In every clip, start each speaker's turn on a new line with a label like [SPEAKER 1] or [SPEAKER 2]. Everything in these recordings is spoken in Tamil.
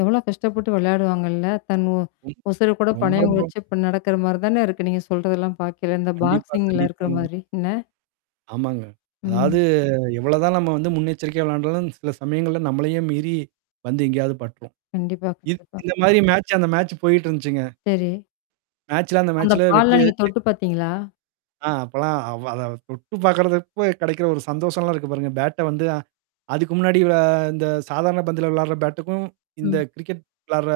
[SPEAKER 1] எவ்வளோ கஷ்டப்பட்டு விளையாடுவாங்கல்ல. தன் ஓ
[SPEAKER 2] ம்.
[SPEAKER 1] உசர கூட
[SPEAKER 2] ரொம்ப
[SPEAKER 1] பணையம்
[SPEAKER 2] ரொம்ப.
[SPEAKER 1] வச்சு இப்ப நடக்கிற மாரி தானே இருக்கு. நீங்க சொல்றதெல்லாம் பார்க்கயில. இந்த
[SPEAKER 2] கண்டிப்பா
[SPEAKER 1] பாக்ஸிங்ல இருக்கிற
[SPEAKER 2] கண்டிப்பாங்க.
[SPEAKER 1] மாரி என்ன?
[SPEAKER 2] ஆமாங்க. அதாவது
[SPEAKER 1] ம்.
[SPEAKER 2] எவ்வளோதான் நம்ம வந்து முன்னெச்சரிக்கையா விளையாண்டாலும் சில சமயங்கள்ல நம்மளையே மீறி வந்து எங்கேயாவது பட்ரும்.
[SPEAKER 1] கண்டிப்பா
[SPEAKER 2] இது
[SPEAKER 1] கண்டிப்பா.
[SPEAKER 2] இந்த மாதிரி மேட்ச் அந்த மேட்ச் போயிட்டு இருந்துச்சுங்க.
[SPEAKER 1] சரி.
[SPEAKER 2] மேட்சல அந்த
[SPEAKER 1] அந்த
[SPEAKER 2] மேட்சல
[SPEAKER 1] பால்
[SPEAKER 2] வெற்றி.
[SPEAKER 1] லாம் நீங்க தொட்டு பார்த்தீங்களா?
[SPEAKER 2] ஆ அப்பலாம் அவ அத தொட்டு பார்கிறப்போ கெடைக்கிற ஒரு சந்தோஷம்லாம் இருக்கு பாருங்க. பேட்ட வந்து அ. அதுக்கு முன்னாடி விள இந்த சாதாரண பந்துல விளையாடுற பேட்டுக்கும், இந்த
[SPEAKER 1] ம்.
[SPEAKER 2] கிரிக்கெட் விளையாடுற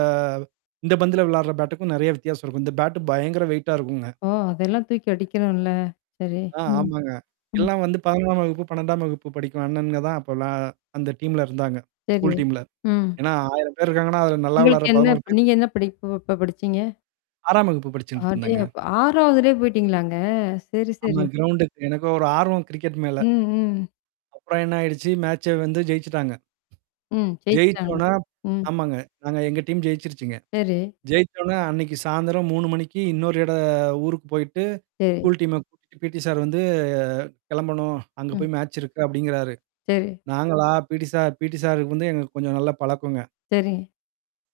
[SPEAKER 2] இந்த பந்துல விளையாடுற பேட்டுக்கும், நெறைய வித்தியாசம் இருக்கும். இந்த பேட்டு பயங்கர வெயிட்டா இருக்குங்க.
[SPEAKER 1] ஓ! அதெல்லாம் தூக்கி அடிக்கணும்ல சரி.
[SPEAKER 2] ஆ
[SPEAKER 1] ம்.
[SPEAKER 2] ஆமாங்க.
[SPEAKER 1] ம்.
[SPEAKER 2] எல்லாம் வந்து 11 ஆம் வகுப்பு, 12ம் வகுப்பு படிக்கும் அண்ணனுங்க தான் அப்போலாம் அந்த டீம்ல இருந்தாங்க.
[SPEAKER 1] சரி.
[SPEAKER 2] ஸ்கூல் டீம்ல.
[SPEAKER 1] ம்.
[SPEAKER 2] ஏன்னா 1000 பேர் இருக்காங்கன்னா, அதுல நல்லா
[SPEAKER 1] உங்களுக்கு
[SPEAKER 2] விளையாட்ற
[SPEAKER 1] என்ன
[SPEAKER 2] 11 பேர்
[SPEAKER 1] நீங்க என்ன படிப்பு அப்ப படிச்சீங்க?
[SPEAKER 2] 6ம் வகுப்பு படிச்சுட்டு இருந்தேங்க.
[SPEAKER 1] அடேயப்பா! 6 வதுலயே போயி்டீங்களாங்க. சரி
[SPEAKER 2] ஆமா
[SPEAKER 1] சரி.
[SPEAKER 2] கிரவுண்டுக்கு எனக்கும் ஒரு ஆர்வம் கிரிக்கெட் மேல
[SPEAKER 1] ம், ம்.
[SPEAKER 2] அப்புறம் என்ன ஆயிடுச்சு மேட்ச வந்து ஜெயிச்சுட்டாங்க.
[SPEAKER 1] ம். ஜெயிச்சுட்டாங்க.
[SPEAKER 2] ஜெயிச்சோனா.
[SPEAKER 1] ம்.
[SPEAKER 2] ஆமாங்க. நாங்க எங்க டீம் ஜெயிச்சிருச்சுங்க.
[SPEAKER 1] சரி.
[SPEAKER 2] ஜெயிச்ச உடனே அன்னைக்கு சாயந்திரம் 3 மணிக்கு இன்னொரு இட ஊருக்கு போயிட்டு.
[SPEAKER 1] சரி.
[SPEAKER 2] ஸ்கூல் டீம கூட்டிட்டு பிடி சார் வந்து கெளம்பணும். அங்க
[SPEAKER 1] ம்.
[SPEAKER 2] போய் மேட்ச் இருக்கு அப்டிங்கிறாரு.
[SPEAKER 1] சரி.
[SPEAKER 2] நாங்களா, பிடி சார் பிடி சாருக்கு வந்து எங்க கொஞ்சம் நல்ல பழக்கங்க.
[SPEAKER 1] சரி.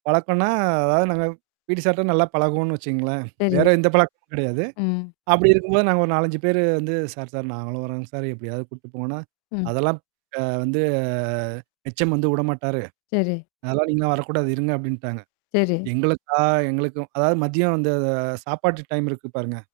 [SPEAKER 2] பழக்கம்னா, அதாவது நாங்க பி.டி சார்ட்டா நல்லா பழகுவோன்னு வச்சுக்கங்களேன்.
[SPEAKER 1] சரி.
[SPEAKER 2] வேற எந்த பழக்கமும் கெடையாது.
[SPEAKER 1] ம்.
[SPEAKER 2] அப்படி இருக்கும்போது நாங்க ஒரு 4், 5 பேரு வந்து சார் சார் நாங்களும் வரோங் சார் எப்டியாவது கூட்டு போங்கோன்னா.
[SPEAKER 1] ம்.
[SPEAKER 2] அதெல்லாம். க வந்து எச்.எம் வந்து விடமாட்டாரு.
[SPEAKER 1] சரி.
[SPEAKER 2] அதெல்லாம் நீங்க வரக்கூடாது. இருங்க அப்டின்ட்டாங்க.
[SPEAKER 1] சரி.
[SPEAKER 2] எங்களுக்கா எங்களுக்கு அதாவது மதியம் வந்து அது சாப்பாட்டு டைம் இருக்கு பாருங்க.